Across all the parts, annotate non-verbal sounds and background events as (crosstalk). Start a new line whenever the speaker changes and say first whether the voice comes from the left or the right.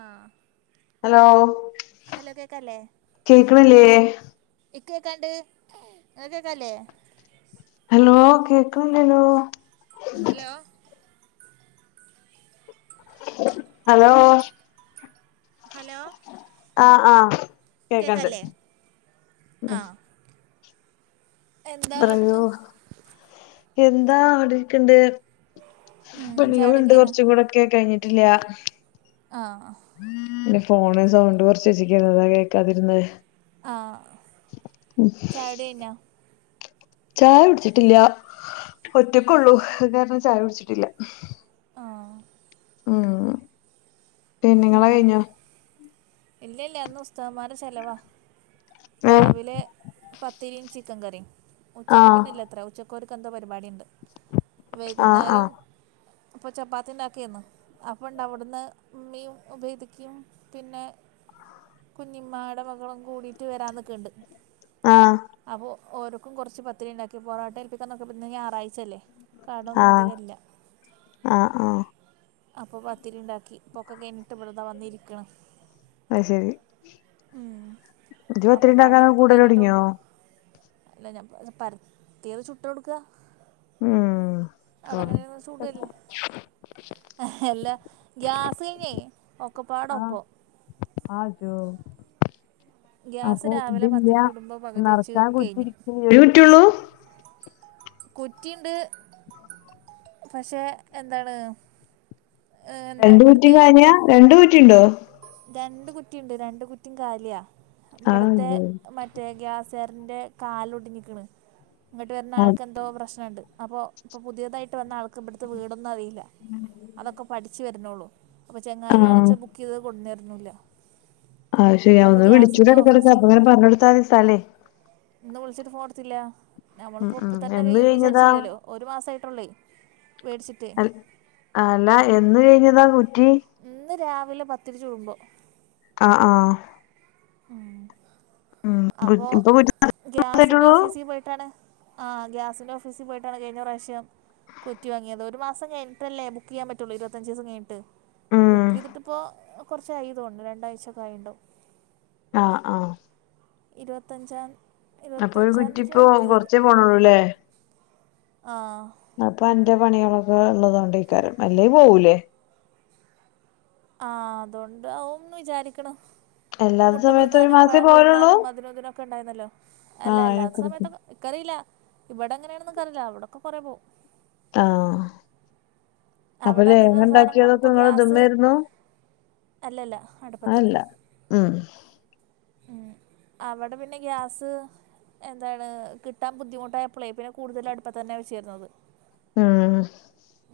right: ആഹ്
left: hello
right: hello കേക്കാല്ലേ
left: കേക്കണില്ലേ
right: ഇക്ക് കേക്കാണ്ട് ക്ക് കേക്കാല്ലേ
left: ഹലോ കേക്കണില്ലല്ലോ
right: ഹലോ
left: ഹലോ
right: ഹലോ
left: ആഹ് ആഹ് കേക്കണ്ട്
right: കേക്കാല്ലേ
left: ഉം
right: ആഹ് എന്താ
left: പറയൂ
right: കാട്ട്ണ്
left: എന്താ അവിടെക്കണ്ട്
right: ഉം ചായുടിയൊക്കെ
left: പണികളുണ്ട്
right: കഴിഞ്ഞോ
left: കൊറച്ചും കൂടെ ഒക്കെ കഴിഞ്ഞിട്ടില്ലാ
right: ആഹ്
left: പിന്നെ ഫോണില് സൗണ്ട് കുറച്ച് വച്ചിരിക്കുകയായിരുന്നു അതാ കേൾക്കാതിരുന്നേ
right: ആഹ് ചായുടി കയ്ഞ്ഞോ
left: ചായ കുടിച്ചിട്ടില്ല ഒറ്റക്കൊള്ളൂ അത് കാരണം ചായ കുടിച്ചിട്ടില്ല
right: ആഹ്
left: ഉം
right: ഉം
left: നിങ്ങളത് കഴിഞ്ഞോ
right: ഇല്ല ല്ല ഇന്ന് ഉസ്താദുമാരുടെ ചെലവാ
left: ഏഹ്
right: രാവിലെ പത്തിരീം ചിക്കൻകറിം ഉച്ചയ്ക്ക്
left: ആഹ്
right: പിന്നെല്ലത്രെ ഉച്ചക്ക് ഓര്ക്ക് ന്തോ പരിപാടിഇണ്ട്
left: ആഹ് ആഹ്
right: വൈകുന്നേരം അപ്പോ ചപ്പാത്തി ഉണ്ടാക്കിയിരുന്നു അപ്പോ ണ്ട് അവിടുന്ന് ഉമ്മിയും ഉബേദിക്കയും പിന്നെ കുഞ്ഞിമ്മായുടെ മകളും കൂടിയിട്ട് വരാനിക്കണ്ട്
left: ആഹ്
right: അപ്പോ ഓര്ക്കും കൊറച്ച് പത്തിരി ഇണ്ടാക്കി പൊറോട്ട ഏൽപ്പിക്കാൻ നോക്കിയപ്പോ ഇന്ന് ഞായറാഴ്ചയല്ലേ കടൊന്നും
left: ആഹ്
right: അധികഇല്ല
left: ആഹ് ആഹ്
right: അപ്പോ പത്തിരി ഇണ്ടാക്കി ഇപ്പയൊക്കെ കഴിഞ്ഞിട്ട് ഇവിടെ ദ വന്നിരിക്കണു
left: അഹ്ശരി (unintelligible)
right: അപ്പോൾ
left: പത്തിരി ഉണ്ടാക്കാൻ കൂടല്തൊടങ്ങിയോ
right: ഇല്ല ഞാൻ പരത്തിയത് ചുട്ടോടുക്കുവാ
left: ഉം
right: അവിടെ
left: കൊറ
right: എങ്ങനെയന്ന് ചൂടല്ലേ ആഹ് ല്ലാ ഗ്യാസ് കഴിഞ്ഞേ ഒക്കെപ്പാട ഒപ്പം
left: ആ ജോ
right: ഗ്യാസ്
left: അപ്പോ
right: രാവിലെ
left: ഇതില്ല
right: പത്തിരി ചൂടുമ്പോൾ പകുതി
left: നിറക്കാൻ കുറ്റി
right: കുറ്റിണ്ട് പക്ഷെ എന്താണ്. എന്താ
left: രണ്ടു കുറ്റിം
right: ഇവിടുത്തെ
left: കാലിയാ രണ്ടു കുറ്റി ഉണ്ടോ
right: രണ്ട് കുറ്റിയുണ്ട് രണ്ട് കുറ്റിയും കാലിയാ
left: ആഹ്
right: ഇവിടത്തെ
left: യോ
right: മറ്റ മറ്റേ ഗ്യാസ് കാരന്റെ കാല് ഒടിഞ്ഞിക്കണ് ഇങ്ങോട്ട് വരുന്ന ആൾക്ക് എന്തോ പ്രശ്നുണ്ട് അപ്പോൾ ഇപ്പോൾ പുതിയതായിട്ട് വന്ന ആൾക്ക് ഇവിടുത്തെ വീടൊന്നും അറിയില്ല. അതൊക്കെ പഠിച്ചു വരണോള്ളൂ അപ്പോ ചെങ്ങായി ആണ്
left: ആഹ്
right: വെച്ചാൽ ബുക്ക് ചെയ്തത് കൊണ്ടന്നു തരുന്നുല്ല.
left: അത് ശരിയാ ഒന്ന് വിളിച്ചൂടെ ഇടക്കിടക്ക
right: ഓഫീസിൽ
left: അപ്പോ ഇങ്ങനെ പറഞ്ഞ് കൊടുത്താ മതിയെ സ്ഥലേ.
right: ഇന്ന് വിളിച്ചിട്ട് ഫോൺ എടുത്തില്ല.
left: ഉം
right: നമ്മളിപ്പോ
left: ഉം
right: ഇപ്പോ തന്നെ
left: എന്ന്
right: കഴിയ്യൂന്ന്
left: കഴിഞ്ഞതാ
right: വിചാരിച്ചില്ലല്ലോ ഒരു മാസം ആയിട്ടൊള്ളെ മേടിച്ചിട്ട്.
left: അല്ലാ എന്ന് കഴിഞ്ഞതാ കുറ്റി
right: ഇന്ന് രാവിലെ പത്തിരി ചുടുമ്പോ
left: ആഹ് ആഹ്
right: ഉം
left: ഉം
right: അപ്പോ
left: ഇപ്പൊ കുറ്റി
right: ഗ്യാസിന്റെ
left: മാത്രായിട്ടുള്ളൂ.
right: ഓഫീസിൽ പോയിട്ടാണ്. ആഹ് ഗ്യാസിന്റെ ഓഫീസിൽ പോയിട്ടാണ് കഴിഞ്ഞ പ്രാവശ്യം. കുറ്റി വാങ്ങിയത് ഒരു മാസം കിഞ്ഞട്ടല്ലേ ബുക്ക് ചെയ്യാൻ പറ്റുള്ള ഇരുപത്തഞ്ച് ദിവം കഴിഞ്ഞിട്ട്
left: ഉം
right: ബുക്ക് ചെയ്തിട്ടിപ്പോ കുറച്ചായി എന്ന് തോന്നുന്നു രണ്ടാഴ്ചൊക്കെ ആയിണ്ടോ
left: ആഹ് ആഹ്
right: ഇരുപത്തഞ്ചാം തീ
left: അപ്പോ ഒരു കുറ്റി ഇപ്പോ കൊറച്ചേ പോണള്ളൂല്ലേ.
right: ആ
left: അപ്പോ എന്റെ പണികളൊക്കെ ഉള്ളത് കൊണ്ട് ഇക്കാര് അല്ലെ പോവൂലേ.
right: ആ അതൊണ്ട് ആവുന്ന് വിചാരിക്കണു.
left: അല്ലാത്ത
right: മുട്ട
left: സമയത്ത് ഒരു
right: പുഴുങ്ങാനും
left: മാസേ
right: പഴം
left: പോവലുള്ളൂ
right: പുഴുങ്ങാനും അതിനും ഇതിനൊക്കെ ഉണ്ടായിരുന്നല്ലോ അല്ല
left: ആഹ്
right: അല്ലാത്ത
left: അയിനൊക്കെ
right: സമയത്തൊക്കെ എനിക്കറിയില്ല ഇവിടെ എങ്ങനെയാണെന്ന് അറിയില്ല അവിടൊക്കെ കുറെ പോവും.
left: ആഹ് അപ്പൊ
right: അവിടെ
left: ലേഹ്യം
right: അധികം സാധനങ്ങളൊന്നും
left: ഉണ്ടാക്കിയതൊക്കെ
right: ഇപ്പോ
left: നിങ്ങള്
right: ഗ്യാസ്
left: ഇതുമ്മേരുന്നു
right: അല്ലല്ല അടുപ്പത്ത്.
left: അല്ല ഉം
right: ഉം അവിടെ പിന്നെ ഗ്യാസ് എന്താണ് കിട്ടാൻ ബുദ്ധിമുട്ടായപ്പോളേ പിന്നെ കൂടുതലും അടുപ്പ തന്നെയാണ് വെച്ചിരുന്നത്
left: ഉം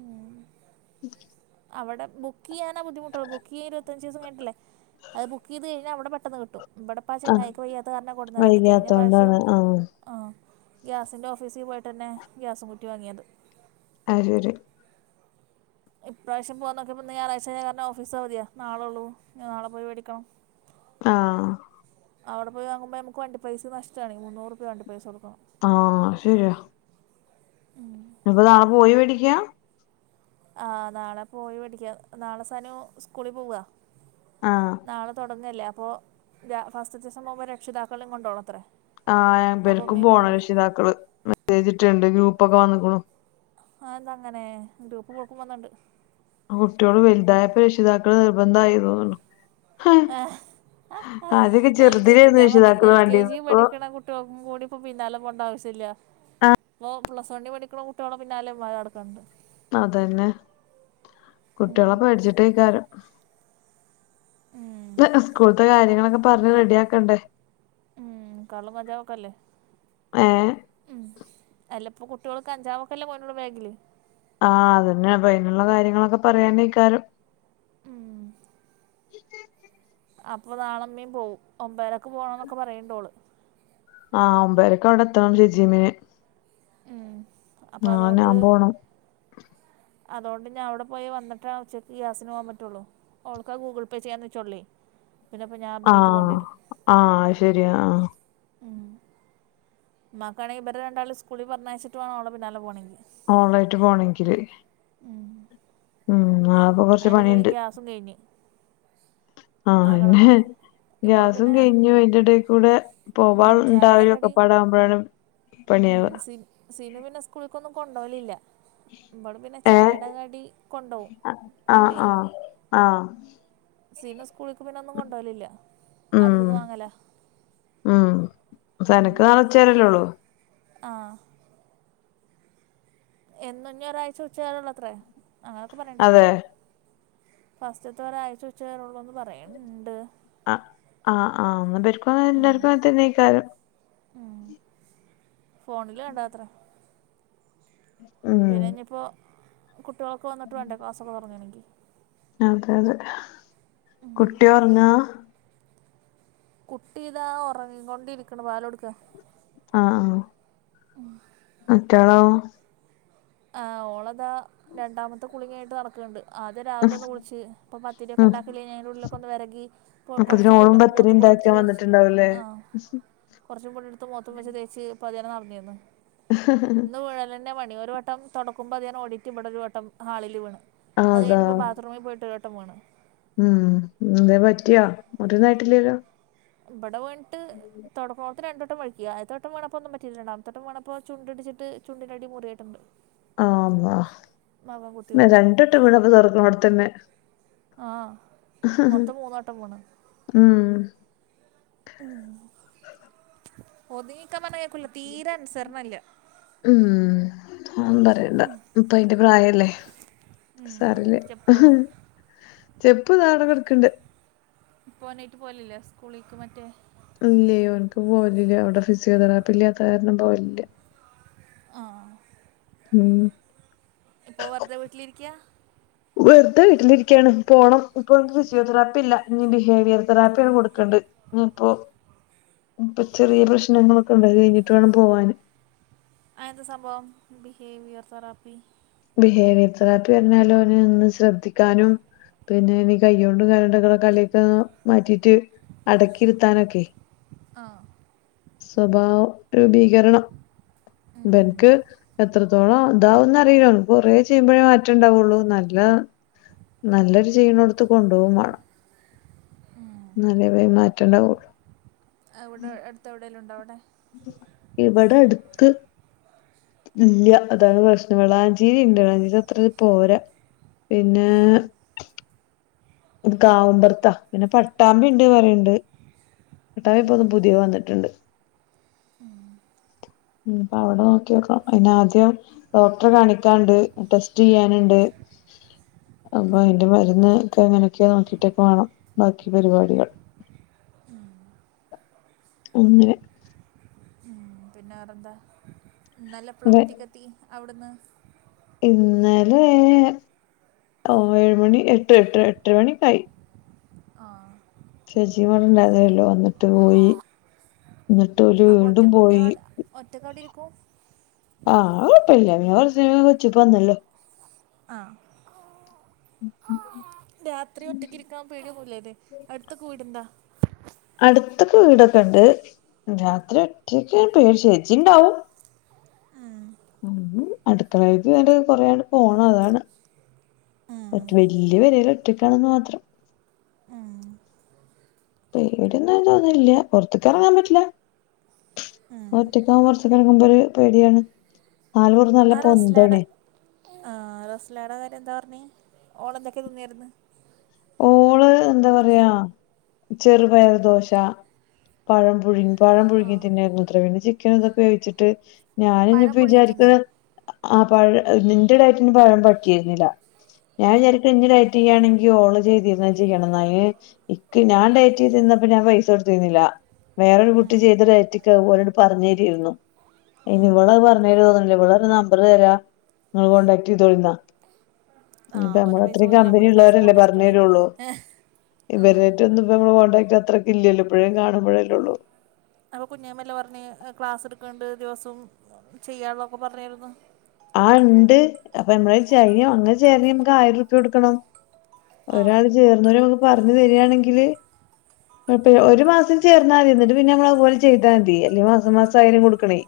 right: ഉം
left: ഉം
right: അവിടെ ബുക്ക് ചെയ്യാനെ ബുദ്ധിമുട്ടുള്ള ബുക്ക് ചെയ്താ ഇരുപത്തഞ്ച് ദിവസം കഴിഞ്ഞിട്ടല്ലേ അത് ബുക്ക് ചെയ്ത് കഴിഞ്ഞാൽ ഇവിടെ പെട്ടെന്ന് കിട്ടും ഇവിടെ ഇപ്പാ
left: ആഹ്
right: ചങ്ങായിക്ക് വയ്യാത്ത കാരണം കൊടുന്നരാത്ത കഴിഞ്ഞ
left: വൈകാത്തോണ്ടാണ്
right: പ്രാവശ്യവും
left: ആഹ്
right: ആ ഗ്യാസിൻ്റെ ഓഫീസിൽ പോയിട്ട് തന്നെ ഗ്യാസും കുറ്റി വാങ്ങിയത്
left: (unintelligible)
right: ഇപ്രാവശ്യം പോകാന്നോക്കിയപ്പോ (unintelligible) ഓഫീസ് അവതിയാ നാളെള്ളൂ ഇനി നാളെ പോയി മേടിക്കണം
left: ആഹ്
right: അവിടെ പോയി വാങ്ങുമ്പോ നമുക്ക് വേണ്ടി പൈസ നഷ്ടാണേ മുന്നൂറുപ്യാ വണ്ടി പൈസ കൊടുക്കണം
left: ആഹ് ശരിയാ ഇപ്പൊ നാളെ പോയി മേടിക്കാ
right: ആ നാളെ പോയി മേടിക്ക നാളെ സശു സ്കൂളി പോവാ
left: ആഹ്
right: നാളെ തുടങ്ങല്ലേ അപ്പോ ഫസ്റ്റ് ദീസം പോവുമ്പോൾ രക്ഷിതാക്കളേം കൊണ്ടോണം അത്രേ
left: ആഹ് ഞാൻ
right: അപ്പോൾ
left: ഇവർക്കും
right: ഉമ്മയും
left: പോണം
right: പോകുന്നുണ്ട്
left: രക്ഷിതാക്കള് മെസ്സേജ് ഇട്ടുണ്ട് ഗ്രൂപ്പൊക്കെ വന്നേക്കണു
right: ആ എന്താ അങ്ങനെ ഗ്രൂപ്പ് ഓക്കും വന്നിണ്ട്
left: ആ കുട്ടിയോള് വലുതായപ്പോ രക്ഷിതാക്കൾ നിർബന്ധായി തോന്നുണു
right: ആ
left: ആദ്യൊക്കെ
right: എൽ കെ ജി
left: ചെറുതിലായിരുന്നു
right: ഞാൻ പറഞ്ഞ
left: രക്ഷിതാക്കള്
right: എൽ കെ ജി
left: വേണ്ടിരുന്നത് ഇപ്പൊ
right: പഠിക്കണ കുട്ട ട്ടും കൂടിപ്പ പിന്നാലേ പോവണ്ട ആവിശ്യല്ലാ ഓൻ പ്ലസ് വണ്ണി പഠിക്കണ കുട്ടികളേ പിന്നാലേം (unintelligible) നടക്കണിണ്ട്
left: അതന്നെ കുട്ട്യാള
right: ഉം.
left: പേടിച്ചിട്ടേക്കാരം
right: ഉം.
left: സ്കൂളത്തെ കാര്യങ്ങളൊക്കെ പറഞ് റെഡിയക്കണ്ടേ
right: ഉം കള്ളും കഞ്ചാവൊക്കല്ലേ
left: ഏഹ്
right: ഉം അല്ലപ്പ കുട്ടികൾക്ക് അഞ്ചാമൊക്കെല്ലേ പോനുള്ള ബാഗില്
left: ആഹ് അതന്നെയ അപ്പൊ അയ്നുള്ള കാര്യങ്ങളൊക്കെ പറയനേക്കാര്യം
right: ഉം അപ്പൊ നാളമ്മീയും പോവും ഒമ്പരൊക്കെ പോണംന്നൊക്കെ പറയണ്ടോളു
left: ആഹ് ഒമ്പരക്കെവിടെ എത്തണം ഷജീമിന്
right: ഉം അപ്പൊ
left: നാളെ ഞാൻ പോണം
right: അതോണ്ട് ഞാൻ അവിടെ പോയി വന്നിട്ടേ ഉച്ചക്ക് ഗ്യാസിന് പോകാൻ പറ്റുള്ളൂ ൾക്ക ഗൂഗിൾ പേ ചെയ്യാൻ വച്ചോള്ളേ
left: ആഹ് ആഹ് അയ്ശരിയാ ആഹ്
right: ഉം മാക്കണെങ്കിൽ ഇവടെ രണ്ടാും സ്കൂളിൽ പറഞ്ഞയച്ചട്ട് ആണോ പിന്നാല പോണെങ്കിൽ
left: ഓളയിട്ട് പോണെങ്കില് ഉം ആഹ്
right: അയ്ന്റെുള്ളിൽ ഗ്യാസും കഴിഞ്
left: ആഹന്നെ
right: ഇവള്
left: ഗ്യാസും
right: പിന്നെ
left: കഴിഞ്ഞും അയ്ന്റെടെകൂടെ
right: ഉം
left: പോവാൾ
right: ചായയുടെ
left: ഉണ്ടായൊ ഒക്കെ
right: കടി
left: പാടകുമ്പോഴാണ് പണിയവ
right: സീനു പിന്നെ സ്കൂൾക്കൊന്നും കൊണ്ടോലില്ല ഇബൾ പിന്നെ
left: ഏ
right: ചായട കടി കൊണ്ടോവും
left: ആ
right: പൊന്നുഎ
left: ആ ആ
right: സിനു സ്കൂളിക്ക് പിന്നെ ഒന്നും കൊണ്ടോലില്ല
left: ഉം
right: അവിടന്ന് വാങ്ങല
left: ഉം സനക്ക് നാള വച്ചേരല്ലോള്ളൂ
right: ആഹ് എന്നും ഞ്ഞ ഒരാഴ്ച ഉച്ചകാരള്ള അത്രേ അങ്ങനൊക്കെ പറയണ്ടട്ടോ
left: അതെ
right: ഫസ്റ്റത്തെ ഒരാഴ്ച വെച്ചു തരള്ളൂ എന്ന് പറയുണ്ട്
left: ആഹ് ആഹ് ആഹ് പ
right: ഉം
left: എല്ലർക്കും നീക്കാലം
right: ഫോണില കണ്ടാത്ര
left: ഉം
right: പിന്നെ ഇഞ്പ്പോ കുട്ട്യാളൊക്കെ വന്നിട്ട വേണ്ടേ ക്ലസ്സൊക്കെ തുടങ്ങി എനിക്ക്
left: അതെ അതെ കുട്ടി ഒറങ്ങാ
right: കുട്ടിതാ ഉറങ്ങിക്ക കൊണ്ടിരിക്കണ പാല കൊടുക്ക
left: ആഹ് ആഹ് മറ്റാളോ
right: ആഹ് ഓളതാ രണ്ടാമത്തെ കുളിക ആയിട്ട് നടക്ക്ണ്ട് ആദ്യം
left: ഉം
right: രാവിലെ ഒന്ന് വിളിച്ച് ഇപ്പ പത്തിരിയൊക്കെ ഉണ്ടാക്കില്ലേ ഞൻ ഉള്ളിലൊക്കെ ഒന്ന് വെരകി
left: അപ്പൊ ഇതിന
right: കുറച്ച്
left: ഓളും
right: പൊടിയൊക്കെ
left: പത്തിരി
right: മോത്ത്ക്കൂടെ
left: ഇണ്ടാക്കാൻ വന്നിട്ടുണ്ടാവല്ലേ
right: കുറച്ചും പൊടിയ എടുത്ത് മൂത്തും വെച്ച തേച്ച് പതിയെ നടന്നിന്ന് ഇന്ന് വിഴലന്നെ പണി ഒരു ഒരു വട്ടം തുടക്കുമ്പോ അത് ഞാൻ ഓടിട്ടെ ഇവിടെ ഒരു വട്ടം ഹാളിൽ വീണ്
left: ആഹ്
right: അത്
left: അതാ
right: കഴിഞ്ഞിപ്പോ ബാത്റമിൽ പോയിട്ട് ഒരു വട്ടം വീണ്
left: ഉം എന്തേലും പറ്റിയാ മുറിവ് ഒന്നും ആയിട്ടില്ലല്ലോ
right: ബടവൺ തുടക്കേണത്തെ രണ്ട് വട്ടം വഴക്കി ആദ്യത്തെ വട്ടം വീണപ്പം ഒന്നും പറ്റിയില്ല രണ്ടാമത്തെ വീണപ്പ ചുണ്ട് ഇടിച്ചട്ട് ചുണ്ടിൻ്റെ അടി മുറിഞ്ഞിട്ട് ഉണ്ട്.
left: ആമ്മ
right: കുത്തി
left: പി
right: വീണിട്ട്
left: രണ്ടട്ട് വീണപ്പ തീറക്കണ അവിടത്തന്നെ
right: ആഹ് മൊത്തം മൂന്നോട്ടം പോണ്
left: ഉം
right: ഉം ഒതുങ്ങിക്കാൻ പറഞ കേക്കല്ല തീരെ അനുസരണല്ല
left: ഉം ആഹ് പറ എന്താ ഇപ്പ അയിന്റെ പ്രായല്ലേ
right: ഉം
left: സാരല്യ
right: ചെപ്പോ
left: ചെപ്പ് നാടക എടുക്കണ്ട്
right: ഇപ്പ ഒെന്നയിട്ട് പോലില്ലേ സ്കൂളേക്ക് മറ്റേ
left: ഇല്ലോ അവനക്ക് പോവലില്ല അവിടെ ഫിസിയോതെറാപ്പി ഇല്ലാത്ത കാരണം പോവലില്ല
right: ആഹ്
left: ഉം.
right: ഇപ്പൊ വെറുതെ വീട്ടിലിരിക്ക
left: വെറുതെ വീട്ടിലിരിക്കയാണ് പോണം ഇപ്പൊ ഫിസിയോതെറാപ്പി ഇല്ല അഹ് ബിഹേവിയർ തെറാപ്പിയാണ് കൊടുക്കണ്ട് ഇപ്പോ ഇപ്പൊ ചെറിയ പ്രശ്നങ്ങളൊക്കെ ഉണ്ടാ അത് കഴിഞ്ഞിട്ട് വേണം പോവാൻ
right: ആയന്ത സംഭവം ബിഹേവിയർ തെറപ്പി
left: ബിഹേവിയർത്രാട്ട് പറഞ്ഞാലും അവനെ ഒന്ന് ശ്രദ്ധിക്കാനും പിന്നെ എനി കയ്യ കൊണ്ടും കാലണ്ടക്ക കലിയൊക്കെ മാറ്റിട്ട് അടക്കിരുത്താനൊക്കെ
right: ആഹ്
left: സ്വഭാവം രൂപീകരണം ബനിക്ക് എത്രത്തോളം ഇതാവന്ന് അറിയല്ല കൊറേ ചെയ്യുമ്പോഴേ മാറ്റേ ഉണ്ടാവുള്ളു നല്ല നല്ലൊരു ചെയീണ എടുത്ത് കൊണ്ടുപോക വേണം നല്ല പേര് മാറ്റേണ്ടാവ
right: അവിടെ അടുത്തെ എവിടെേങ്കും ഉണ്ടോ അവിടെ
left: ഇവിടെ അടുത്ത് ഇല്ല അതാണ് കഷ്ടകളാഞ്ചേരി ണ്ട് വളാഞ്ചേരി അത്ര പോരാ പിന്നെ ഇത് കാവമ്പറത്താ പിന്നെ പട്ടാമ്പി ഉണ്ട് പറയണ്ട് പട്ടവി ഇപ്പോൊ ഒന്നും പുതിയ വന്നിട്ടുണ്ട് ഉ അപ്പ അവിടെ നോക്കിക്ക അയ്നാദ്യം ഡോക്ടറെ കാണിക്കാുണ്ട് ടെസ്റ്റ് ചെയ്യാനുണ്ട് അപ്പൊ അതിന്റെ മരുന്ന്ൊക്കെ അങ്ങനെയൊക്കെ നോക്കിട്ടക്കെ വേണം ബാക്കി പരിപാടികൾ
right: ഉം
left: അങ്ങ (unintelligible)
right: പിന്നെ വേറെന്താ ന്നലെ
left: ഇവിടെ
right: എപ്പളാവീട്ടിലക്ക് എത്തി അവിടുന്ന്
left: ഇന്നലെ ഏഴുമണി എട്ട് എട്ട് എട്ട് മണിക്കായി
right: ആഹ
left: ശചിമണ്ടതല്ലോ വന്നിട്ട് പോയി എന്നിട്ട് ഒരു വീണ്ടും പോയി
right: ഒറ്റക്കടിൽരിക്കും
left: ആഹ് കൊഴപ്പമില്ല അവ സിനിമ കൊച്ചിപ്പ വന്നല്ലോ
right: ആഹ്
left: ഉം ഉം
right: രാത്രി ഒറ്റക്കിരിക്കാൻ പേടിയൊന്നില്ലെതെ അടുത്തക്കെ വീടുണ്ടോ
left: അടുത്തൊക്കെ വീടൊക്കെ ഉണ്ട് രാത്രി ഒട്ടയക്കെ പേര് ചേച്ചി ഉണ്ടാവും
right: ആ
left: ഉ അടുക്കളക്ക് ആണ് കൊറ അങ്ങണ്ട് പോണം അതാണ്
right: ഉം
left: വൽയ്യ പെരല് ഒറ്റക്കാണെന്ന് മാത്രം
right: ആ
left: പേടിയൊന്നു തോന്നുന്നില്ല പുറത്തേക്ക് ഇറങ്ങാൻ പറ്റില്ല
right: ഉം
left: ഒറ്റക്കാവ വർഷ കക്കുമ്പ ഒരു പേടിയാണ് ന
right: ആ റസ്ലാഡ ആ റസ്ലാഡ കാര്യം എന്താ പറഞ്ഞ ഓൾ എന്തൊക്കെ തിന്നിരുന്നു
left: ഓള് എന്താ പറയാ ചെറുപയർദോശ പഴം പുുഴിങ്ങി പഴം
right: ആ
left: പുഴങ്ങി തിന്നെയായിരുന്നു അത്ര പിന്നെ ചിക്കൻ ഇതൊക്കെ വേഴിച്ചിട്ട്
right: പഴം
left: ഞാനിപ്പഇനിപ്പോ
right: പുഴുങ്ങി തിന്നേ
left: വിചാരിക്കണ ആ പഴ എന്റെടായിട്ട് ഇ പഴം പറ്റിരുന്നില്ല ഞാൻ
right: ആ
left: വിചരിക്കും ഇ ണെങ്കിൽ ഓ ചെയ്തിരുന്ന ചെയ്യണം ന ഇക്ക് ഞാൻ ഡേറ്റ് ചെയ്തിന്നപ്പോ ഞാൻ പൈസ കൊടുത്തിരുന്നില്ല വേറൊരു കുട്ടി
right: ഉം
left: ചെയ്തൊരുയറ്റക്ക് പോോലോട്ട് പറഞ്ഞു തരിരുന്നു ഇനി വിളരെ പറഞ്ഞേല് തോന്നില്ലേ വിളരെ നമ്പർ തരാ നിങ്ങൾ കോണ്ടടാക്ട് ചെയ്തോളിുന്നാ
right: ആ
left: ഇ നമ്മള
right: ഓരെ പൈസ
left: അത്രയും
right: പോയില്ല
left: കമ്പനിിയ
right: നമ്മുടെയും പൈസ
left: ഉള്ളവരല്ലേ പറ
right: പോണച്ചിട്ടാണേ
left: ള്ളൂ ഇന്റർനെറ്റ് ഒന്നും കോടാക്ട് അത്രക്ക ഇല്ലല്ലോ ഇപ്പോഴേും കാണുമ്പോഴേല്ലേ ഉള്ളൂ
right: അപ്പൊ കുഞ്ഞേമ്മല്ല പറഞ്ഞഞ് ക്ലാസ് എടുക്കണ്ട് ദിവസവും ചെയ്യുള്ളൊക്കെ പറഞ്ഞായിരുന്നു
left: ആ് ഉണ്ട് അപ്പൊ എമ്മള ചൈ അങ്ങങ് ചേര നമുക്ക് ആയിരം രൂപ്യ കൊടുക്കണംോ
right: ആ
left: ഒരാള് ചേർന്നോര നമ്മുക്ക് പറഞ്ഞു തരിയാണെങ്കില് ഒരു മാസം ചേർന്നാ മതി എന്നി് പിന്നെ നമ്മള അതുപലെ്താതി അല്ലെേ മാസം മാസം ആയാലും കൊടുക്കണേ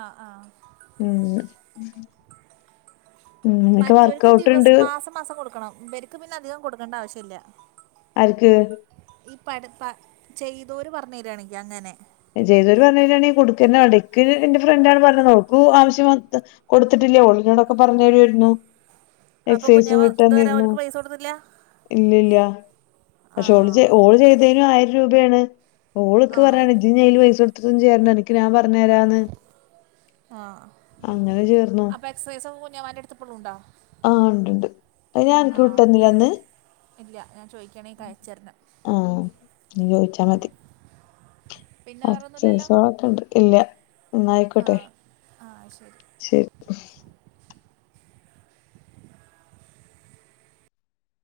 right: ആ ആഹ
left: ഉം ഉം എനിക്ക്
right: മറ്റവർക്ക്
left: വർക്കഔട്ട് ഉണ്ട്
right: ദിവസം മാസം മാസം കൊടുക്കണം ഇവർക്ക് പിന്നെ അധികം കൊടുക്കേണ്ട ആവശ്യമില്ല
left: ആക്ക്
right: ഈ പ ചെയ്തവര് പറഞ്ഞു തരിയാണെക്ക് അങ്ങനെ
left: ജ്ദൂര് പറഞ്ഞ കഴഞ്ഞാണെങ്ക കൊടുക്കന്നണ്ടക്ക് എന്റെ ഫ്രണ്ട്ാണ്ണ് പറഞ്ഞത് നർക്കും ആവശ്യം കൊടുത്തിട്ടില്ലേ ഉള്ളിനോടൊക്കെ പറഞ്ഞ തരുമായിരുന്നു
right: അപ്പോൾ
left: എക്സസൈസും
right: കുഞ്ഞമ്മ ഇതുവരെ
left: വിട്ടന്നന്നു
right: അവർക്ക് പൈസ കൊടുത്തില്ല
left: ഇല്ലല്ല പക്ഷെ ഓള്
right: ആ
left: ഓള് ചെയ്തതിനും ആയിരം രൂപയാണ് ഓളൊക്കെ
right: ആഹ്
left: പറയാണ് ഇജി ൽ പൈസ കൊടുത്തതും ചെയ്യരണ്ട എനി ഞാ പറഞ്ഞഞ്രാന്ന്
right: ആഹ
left: അങ്ങനെ ചേർന്നോ
right: അപ്പ എക്സ ഒൻന്റെ എടുപ്പൊുംുണ്ടോ
left: ആഹ് ഉണ്ട് ഉണ്ട് അ ഞ എക്ക് വിട്ടന്നില്ലന്ന്
right: ഇല്ല ഞാൻ ചോദിക്കുകയാണെങ്കിൽ കഴിച്ചിര
left: ആഹ ചോദിച്ചാൽ മതി
right: പിന്നെ വേറൊന്നുല്ലല്ലോ
left: (unintelligible) ഇല്ല എന്നായിക്കോട്ടെ
right: ആഹ് ആഹ് ശരി
left: ശരി (inaudible)